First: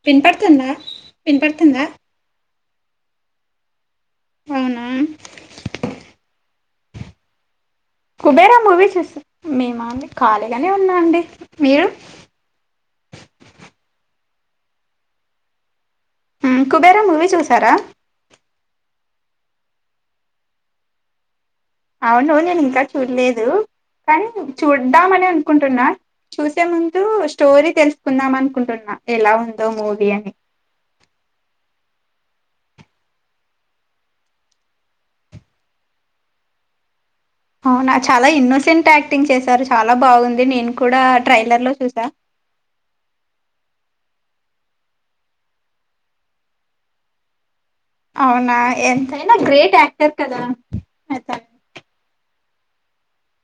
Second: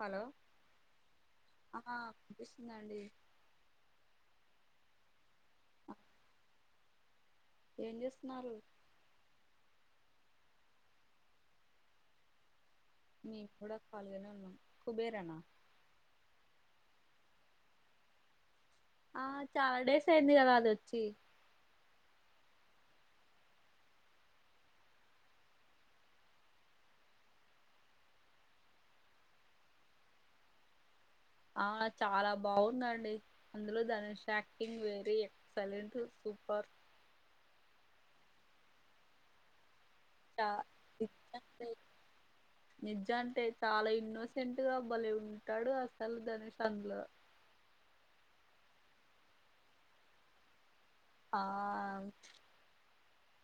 Hello విన్పడుతుందా విన్పడుతుందా ండి అవునా ఏం కుబేర చేస్తున్నారు మూవీ చూస్త మేమా ఖాళీగానే ఉన్నా అండి మీరు నేను కూడా కాల్గానే ఉన్నాం కుబేర ఆ కుబేర మూవీ చూసారా ఆ చాలా డేస్ అయింది కదా అదిొచ్చి అవును నేను ఇంకా చూడలేదు కానీ చూడదామ అని అనుకుంటున్నా చూసే ముందు స్టోరీ తెలుసుకుందాం అనుకుంటున్నా ఎలా ఉందో మూవీ అని ఆ చాలా బాగుందండి అందులో ధనుష్ యాక్టింగ్ వెేరీ ఎక్సలెంట్ పర్ అవునా చాలా ఇన్నోసెంట్ యాక్టింగ్ చేశారు చాలా బాగుంది చా నేను కూడా నిజంటే ట్రైలర్లో చూసా రీసెంట్గా బలే ఉంటాడు అసలు ధనుష్ అందులో అవునా ఎంతైనా గ్రేట్ యాక్టర్ కదా ఆ అతను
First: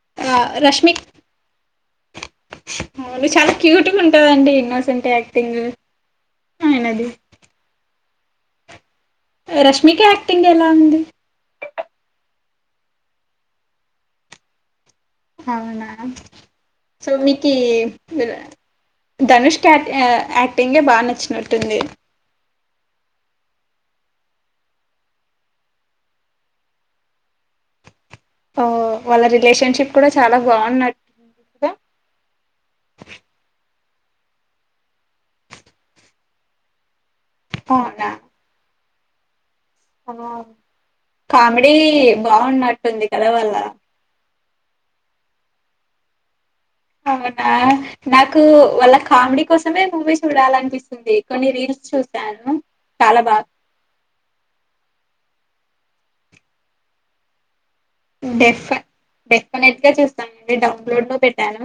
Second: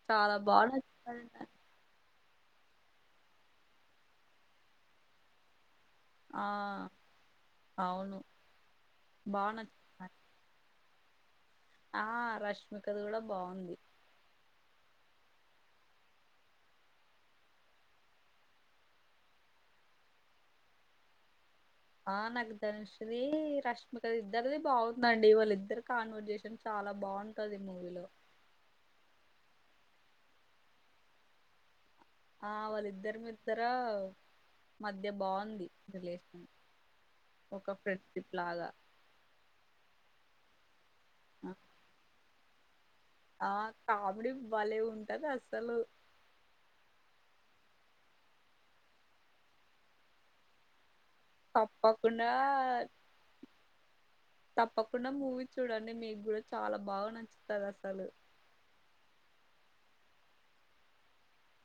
చాలా బాగా నచ్చతడి మలి చాలా క్యూట్గా ఉంటందండి ఇన్నోసెంటే యాక్టింగ్ ఆ ఆయనది అవును బాగా రష్మిక నచ్చుతాడు యాక్టింగ్ ఎలా ఉంది ఆ రష్మిక ది కూడా బాగుంది అవునా సో మీకి ధనుష్ క యాక్టింగే బాగా నచ్చినట్టుంది ఆ నాకు ధనుష్ది రష్మిక ఇద్దరిది బాగుందండి వాళ్ళ ఇద్దరు కాన్వర్జేషన్ చాల చాలా బాగుంటది ఈ మూవీలో ఆ వాళ్ళ రిలేషన్షిప్ కూడా చాలా బాగున్నట్టు ఆ వాళ్ళిద్దరు మీత్తరా మధ్య బాగుంది రిలేషన్ ఒక అవునా ఫ్రెండ్షిప్ లాగా కామెడీ బాగున్న ఆ కామెడీ భలే ఉంటది అసలు అవునా నాకు వాళ్ళ కామెడీ కోసమే మూవీ చూడాలనిపిస్తుంది కొన్ని రీల్స్ తప్పకుండా చూశాను చాలా బాగా తప్పకుండా మూవీ చూడండి మీకు కూడా చాలా బాగా నచ్చుతారు డెఫ డెఫినెట్గా చూస్తానండి డౌన్లోడ్ లో పెట్టాను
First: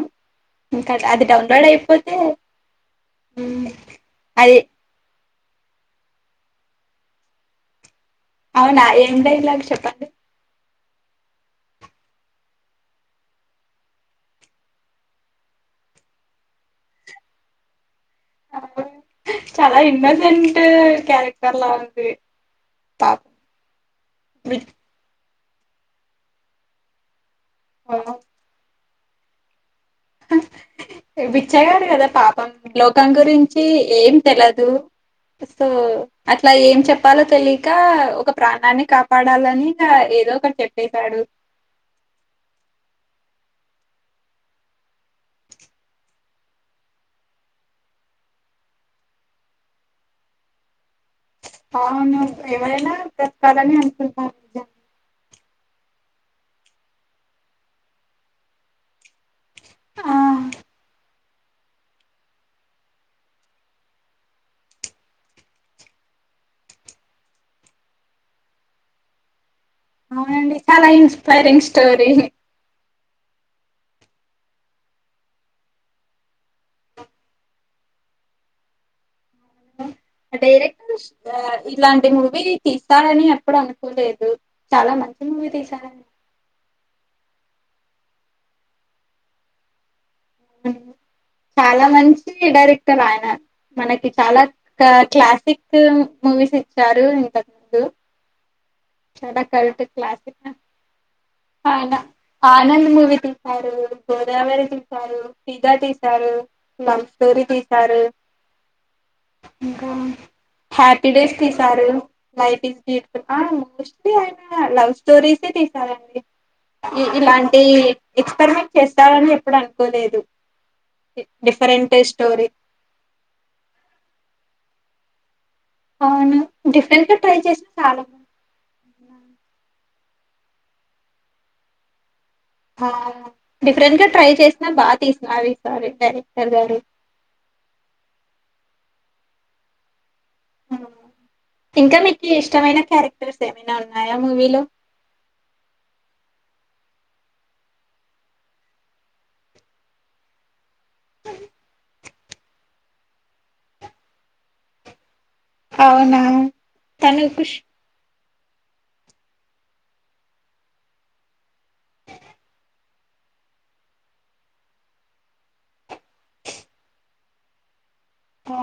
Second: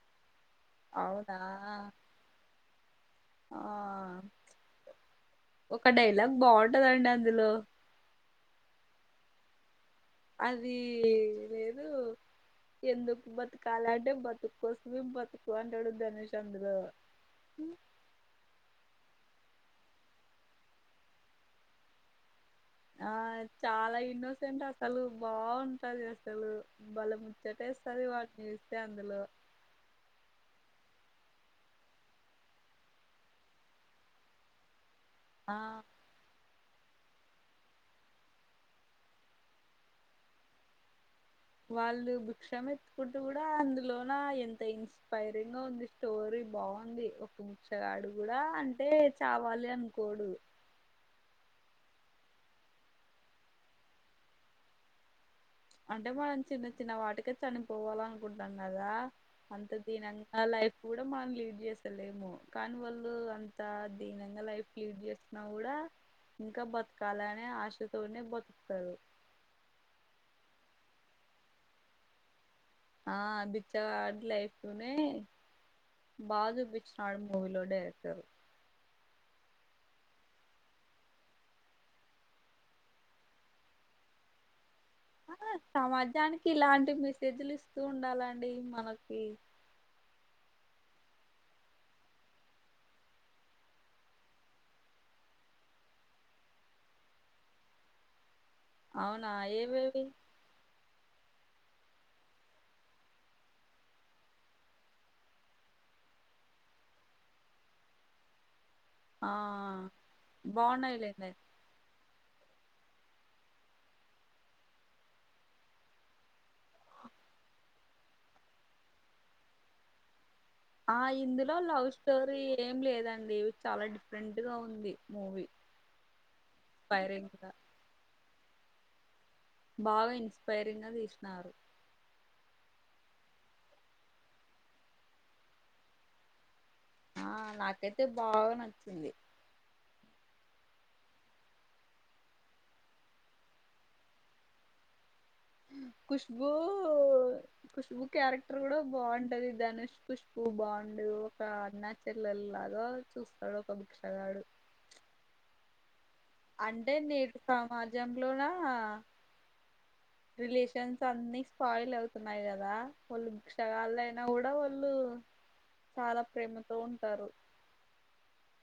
ఇంకా అది అవునా డౌన్లోడ్ అయిపోతే ఆ అది ఒక డైలాగ్ బాగుంటదండి అందులో అవునా ఏం డైలాగ్ చెప్ప అది లేదు ఎందుకు బతుకాల అంటే బతుకు కోసమే బతుకు అంటాడు ధనుష్ అందులో హ చాలా ఇన్నోసెంట్ క్యారెక్టర్ లా ఉంది ఆ పాపం చాలా ఇన్నోసెంట్ బి- అసలు బాగుంటది అసలు బలము ఆ, ముచ్చటేస్తది వాళ్లని చూస్తే అందులో హు బిచ్చగడు కదా పాపం లోకం గురించి ఏం తెలిదు ఆ సో ఇలా ఏం చెప్పాలో తెలియక ఒక ప్రాణాన్ని కాపాడాలని ఏదో ఒకటి చెప్పేశాడు వాళ్ళు భిక్షం ఎత్కుంటూ కూడా అందులోన ఎంత ఇన్స్పైరింగ్ గా ఉంది స్టోరీ బాగుంది ఒక బిచ్చగాడు కూడా అంటే చావాలి అనుకోడు అవును ఎవరైనా బ్రతకాలని అనుకుంటారు నిజా అంటే మనం చిన్న చిన్న వాటికే చనిపోవాలనుకుంటాం కదా అంత ఆ దీనంగా లైఫ్ కూడా మ లీడ్ చేసిలులేమో కానీ వాళ్ళు అంత దీనంగా లైఫ్ లీడ్ చేస్తున్నా కూడా ఇంకా బతకాలనే ఆశతోనే బతుకుతరు అవునండి చాలా ఇన్స్పైరింగ్ స్టోరీ ఆ బిచ్చగాడి లైఫ్ నే బా చూపించినాడు మూవీలో డైరెక్టర్ డైరెక్టర్స్ ఇలాంటి మూవీ తీస్తారని ఎప్పుడు అనుకోలేదు చాలా మంచి ఆ, మూవీ తీసారండి సమాజానికి ఇలాంటి మెసేజ్లు ఇస్తూ ఉండాలండి మనకి ఉ చాలా మంచి డైరెక్టర్ ఆయన మనకి చాలా క్లాసిక్ మూవీస్ ఇచ్చారు ఇంతకు ముందు అవునా చాలా కరెక్ట్ ఏవేవి క్లాసిక్ ఆయన ఆనంద్ మూవీ తీసారు గోదావరి తీసారు ఫిదా తీసారు లవ్ స్టోరీ తీశారు ఆ ఇంకా హ్యాపీ బాగున్నాయిలేండి డేస్ తీసారు లైఫ్ ఇస్ బ్యూటిఫుల్ ఏమో మోస్ట్లీ ఆయనా లవ్ స్టోరీస్ ఏ తీసారండి ఇ ఇలాంటి ఎక్స్పరిమెంట్ చేస్తాడని ఎప్పుడు అనుకోలేదు ఆ ఇందులో లవ్ స్టోరీ ఏం లేదండి ఇ చాలా డిఫరెంట్ గా ఉంది మూవీ అవును డిఫరెంట్ గా ట్రై చేసిన చాలా బావుంది బాగా ఇన్స్పైరింగ్ గా తీసినారు డిఫరెంట్ గా ట్రై చేసినా బాగా తీసినారు ఈ సారీ డైరెక్టర్ గారు ఆ నాకైతే బాగా నచ్చింది ఇంకా మీకు ఇష్టమైన క్యారెక్టర్స్ ఏమైనా ఉన్నాయా మూవీలో ఉ కుష్బూ కుష్బూ క్యారెక్టర్ కూడా బాగుంటది ధనుష్ కుష్బూ బాగుంటంది అండు ఒక అన్నా చెల్లల్లాగొ చూస్తాడు ఒక భిక్షగాడు అవునా అంటే తను నేటి కుష్ సమాజంలోనా రిలేషన్స్ అన్ని స్పాయిల్ అవుతున్నాయి కదా వాళ్ళు భిక్షగాళ అయినా కూడా వాళ్ళు చాలా ప్రేమతో ఉంటారు ఆ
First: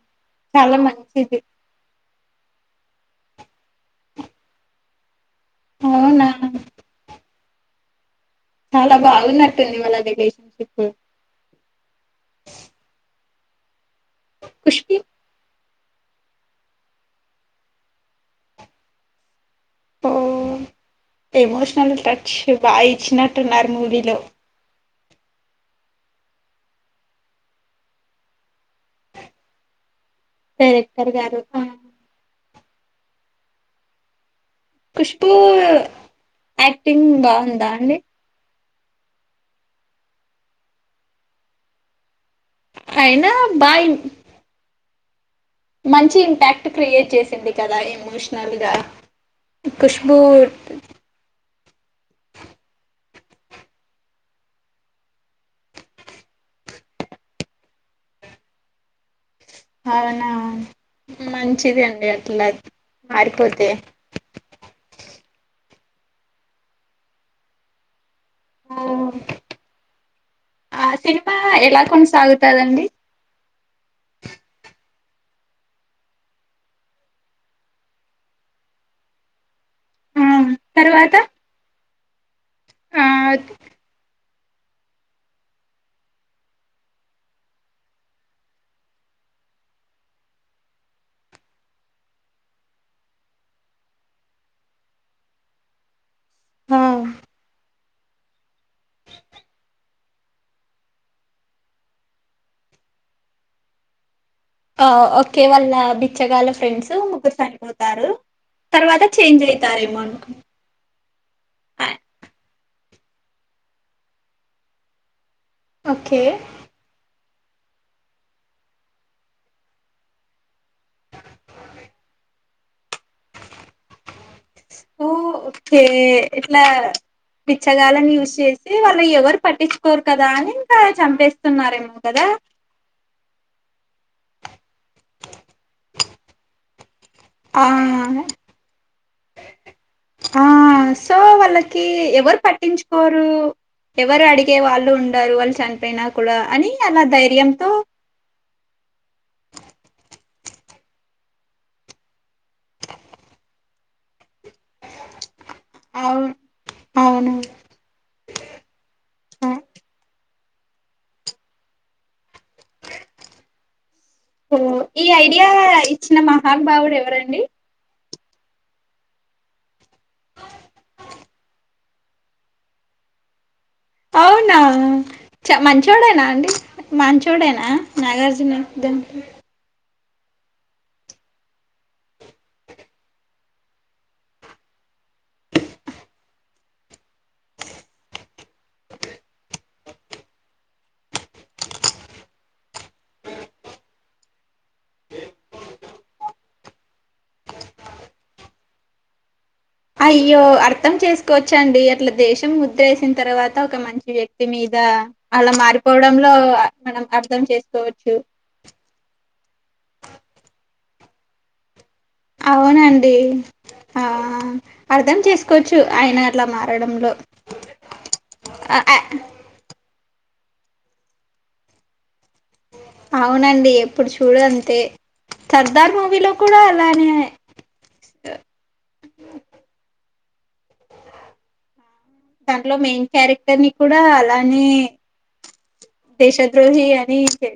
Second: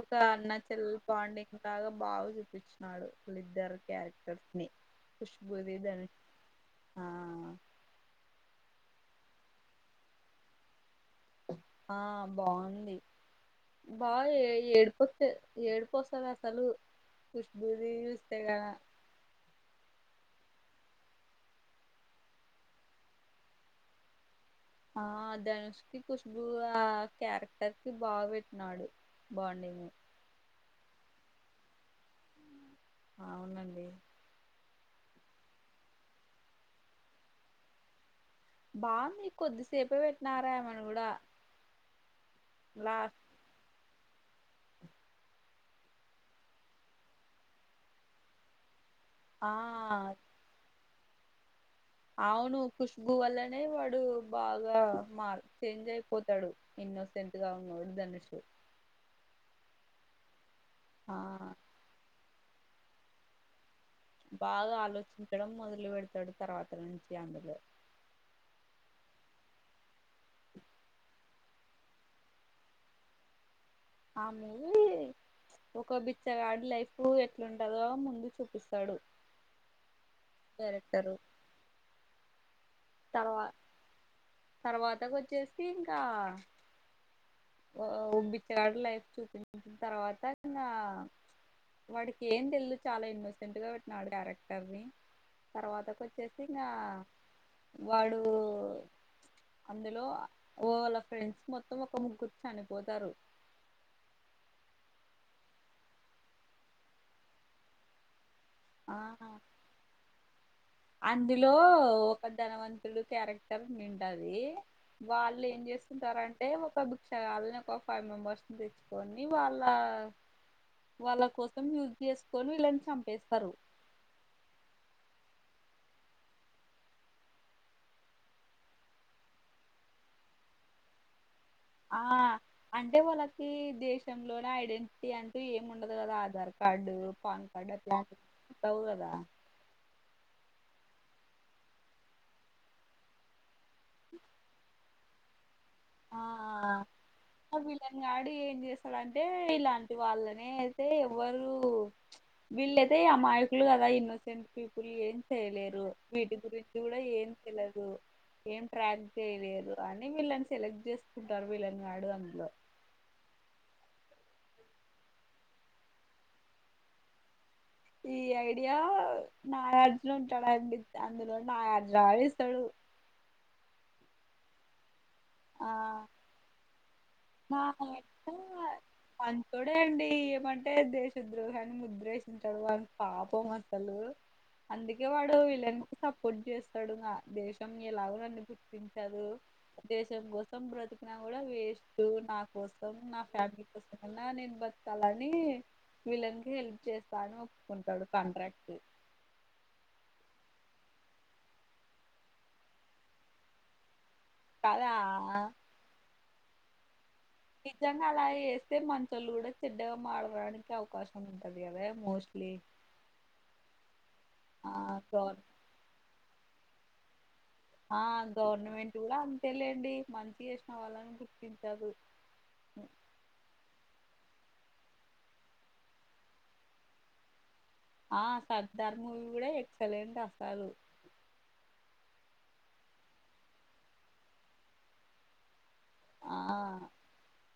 ఒక అన్నా చాలా చెల్ల మంచిది బాండిగ్ లాగా బాగుంది చూపించినాడు వాలిద్దర్ క్యారెక్టర్స్ ని కుష్బూది దని అవునా ఆ చాలా బాగున్నట్టుంది వాళ్ళ రిలేషన్షిప్ బా ఏ కుష్కి ఏడిపోచ్చ ఏడిపోస్తది అసలు కుష్బూది చూస్తే కద ఎమోషనల్ టచ్ బాగా ఇచ్చినట్టున్నారు మూవీలో ఆ ధనుష్ కి కుష్బూ ఆ క్యారెక్టర్ కి బాగా పెట్టినాడు బాండింగ్ ఉ డైరెక్టర్ గారు ఆ అవునండి ఖుష్బూ యాక్టింగ్ బాగుందా అండి బావుంది కొద్దిసేపె పెట్టినారె ఆమని కూడా లాస్ట్ అయినా బాయిన్ మంచి ఇంపాక్ట్ క్రియేట్ చేసింది కదా ఎమోషనల్ గా ఆ కుష్బూ అవును ఖుష్బు వల్లనే వాడు బాగా మార్ చేంజ్ అయిపోతాడు ఇన్నోసెంట్ గా ఉన్నోడు దనుషు అవునా ఆ మంచిది అండి అట్లా మారిపోతే బాగా ఆలోచించడం మొదలు పెడతాడు తర్వాత నుంచి అందులో ఓ ఆ సినిమా ఎలా కొనసాగుతదండి ఆ మీ ఒక బిచ్చగాడి లైఫ్ ఎట్లుంటదో ముందు చూపిస్తాడు ఆ క్యారెక్టరు తర్వాత ఆ తర్వా తర్వాతకి వచ్చేసి ఇంకా ఓ బిచ్చగాడి లైఫ్ చూపించిన తర్వాత ఇంగ వాడికి ఏం తెలిదు చాలా ఇన్నోసెంట్ గా పెట్టినడు డ్యారెక్టర్ ని తర్వాత వచ్చేసి ఇంకా వాడు అందులో ఓళ్ళ ఫ్రెండ్స్ మొత్తం ఒక ముగ్గురు చనిపోతారు ఆ ఓకే వాళ్ళ బిచ్చగాల ఫ్రెండ్స్ ముగ్గురు చనిపోతారు ఆ తర్వాత చేంజ్ అయితారేమోనకు అయ్ డు క్యారెక్టర్ నింటది వాళ్ళు ఏం ఓకే చేస్తుంటారంటే ఒక గు వాళ్లే ఒక ఫైవ్ మెంబర్స్ ని తెచ్చుకొని వాళ్ల వాళ్ళ కోసం యూజ్ చేసుకొని వీళ్ళని చంపేస్తారు ఓ ఓకే ఎట్లా బిచ్చగాళ్ళని యూస్ చేస్తే వాళ్ళు ఎవరు పట్టించుకోరు కదా అని ఇంకా చంపేస్త ఆ అంటే వాళ్ళకి దేశంలోనే ఐడెంటిటీ అంటూ ఏమి ఉండదు కదా ఆధార్ కార్డు పాన్ ఆ కార్డ్ అట్లాంటివి ఉండవు కదా ఆ సో వాళ్ళకి ఎవరు పట్టించుకోరు ఎవరు అడిగే వాళ్ళు ఉండరు వాళ్ళు చనిపోయినా ఆ కూడా అని అలా ఆ ధైర్యంతో వీళ్ళని గాడు ఏం చేస్తాడంటే ఇలాంటి వాళ్ళనే అయితే ఎవరు వీళ్ళైతే అమాయ కులు కదా ఇన్నోసెంట్ పీపుల్ ఏం చేయలేరు అవును వీటి గురించి కూడా ఏం అవును తెలిదు ఏం ట్రాక్ చేయలేరు అని వీళ్ళని సెలెక్ట్ చేసుకుంటారు వీళ్ళని వాడు అందులో ఓ ఈ ఐడియా ఇచ్చిన మహానుభావుడు ఎవరండి ఈ ఐడియా నాగార్జున ఉంటాడు అందులో నాగార్జున ఇస్తాడు అవునా చ ఆ మంచోడేనా అండి మా మంచోడేనా ఆయన నాగార్జున దె మంచోడే అండి ఏమంటే దేశ ద్రోహి అని ముద్రేశింటారు వాని పాపం అసలు అందుకే వాడు వీళ్ళని సపోర్ట్ చేస్తాడు ఇక దేశం ఎలాగో నన్ను గుర్తించదు దేశం కోసం బ్రతికినా కూడా వేస్ట్ ఉమ్ నా కోసం నా ఫ్యామిలీ కోసం అన్నా నేను బతకాలని వీళ్ళకి హెల్ప్ చే తనే ఒప్పుకుంటాడు కాంట్రాక్ట్ అయ్యో అర్థం చేసుకోవచ్చండి అట్లా దేశం ముద్రేసిన తర్వాత ఒక మంచి వ్యక్తి వ్యక్తి మీద కదా అలా మారిపోవడంలో మనం అర్థం నిజంగా చేసుకోవచ్చు. అలా వేస్తే మంచోళ్ళు కూడా చెడ్డగా మారడానికి అవకాశం ఉంటది కదా మోస్ట్లీ అవునండి ఆ ఆ అర్ధం గవర్ చేసుకోవచ్చు ఆయన అట్లా మ రడంలో ఆ గవర్నమెంట్ కూడా అంతేలేండి మంచి చేసిన వాళ్ళని గుర్తించదు అవునండి ఏప్పుడు చూడంతే సర్దార్ మూవీలో కూడా అలానే ఆ సర్దార్ మూవీ కూడా ఎక్సలెంట్ అసలు దాంట్లో మెయిన్ క్యారెక్టర్ ని కూడా అలానే ఆ దేశద్రోహి అని చే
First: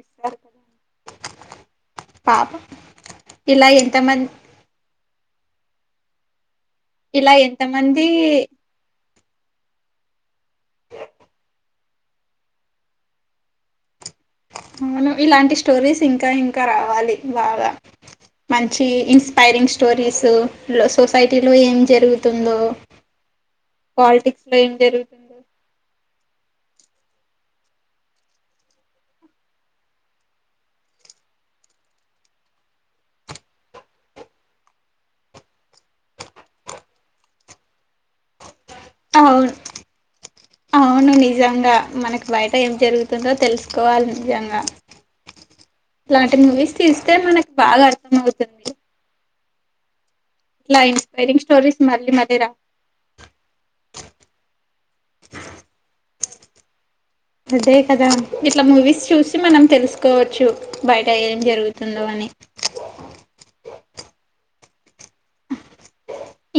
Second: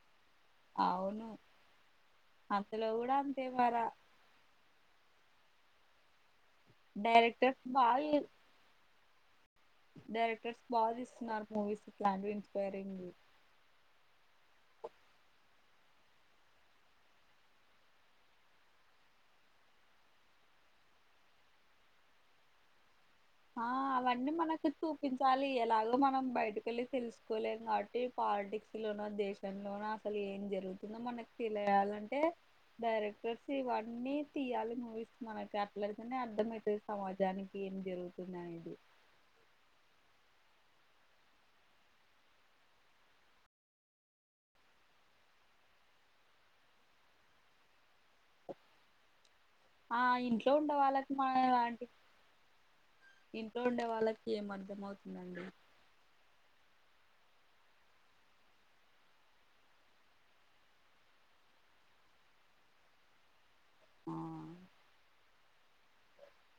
అవును పాపం అంతలో కూడా అంతే ఇలా మరా ఎంత మంది ఇలా ఎంత డైరెక్టర్స్ మంది బాగా డైరెక్టర్స్ బాగా ఇస్తున్నారు మూవీస్ ఇట్లాంటివి ఇన్స్పైరింగ్ అవును ఇలాంటి స్టోరీస్ ఇంకా ఇంకా రావాలి బాగా మంచి ఇన్స్పైరింగ్ స్టోరీస్ సొసైటీలో ఏం జరుగుతుందో ఆ అవన్నీ పాలిటిక్స్ లో మనకి ఏం జరుగుతుందో చూపించాలి ఎలాగో మనం బయటకెళ్లి తెలుసుకోలేం కాబట్టి పాలిటిక్స్ లోన దేశంలోన అసలు ఏం జరుగుతుందో మనకు తెలియాలి అంటే డైరెక్టర్స్ ఇవన్నీ తీయాలి మూవీస్ మనకు అట్లయితేనే అర్థమయితది సమాజానికి ఏం జరుగుతుందనేది అవున్ అవును నిజంగా మనకి బయట ఏం జరుగుతుందో తెలుసుకోవాలి నిజంగా ట్లాంటి మూవీస్ తీస్తే మనకి బాగా అర్థం అవుతుంది ఆ ఇంట్లో ఉండే ఇట్ల వాళ్ళకి ఇన్స్పయిరింగ్ మన స్టోరిస్ లాంటి మల్లీ మధ్య రా ఇంట్లో ఉండే వాళ్ళకి ఏం అర్థం అవుతుందండి అదే కదా ఇట్ల మూవీస్ చూసి మనం తెలుసుకోవచ్చు బయట ఏం జరుగుతుందో అన్ ని ఆ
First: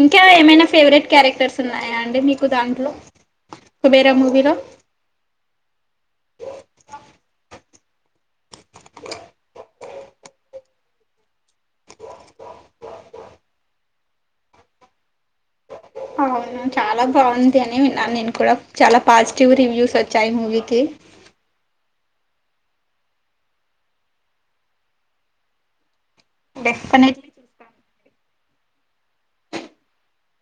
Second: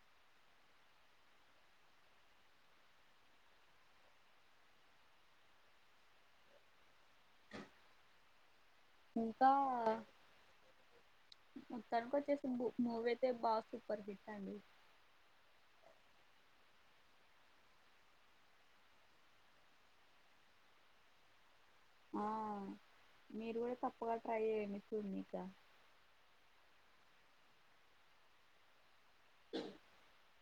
ఇంకా ఏమైనా ఫేవరెట్ క్యారెక్టర్స్ ఉన్నాయా అండి మీకు దాంట్లో కుబేరా మూవీలో అ [inaudible] మొత్తానికొచ్చేసి మూవీ అయితే బాగా సూపర్ హిట్ అండి అవును చాలా బావుంది అని విన్నాను నేను కూడా చాలా పాజిటివ్ రివ్యూస్ వచ్చాయి మూవీకి [inaudible] ఆ మీరు గూడ తప్పగా ట్రై చేయండి చూడనీకా డెఫ్ఫనెట్లీ చూస్తా అ [inaudible]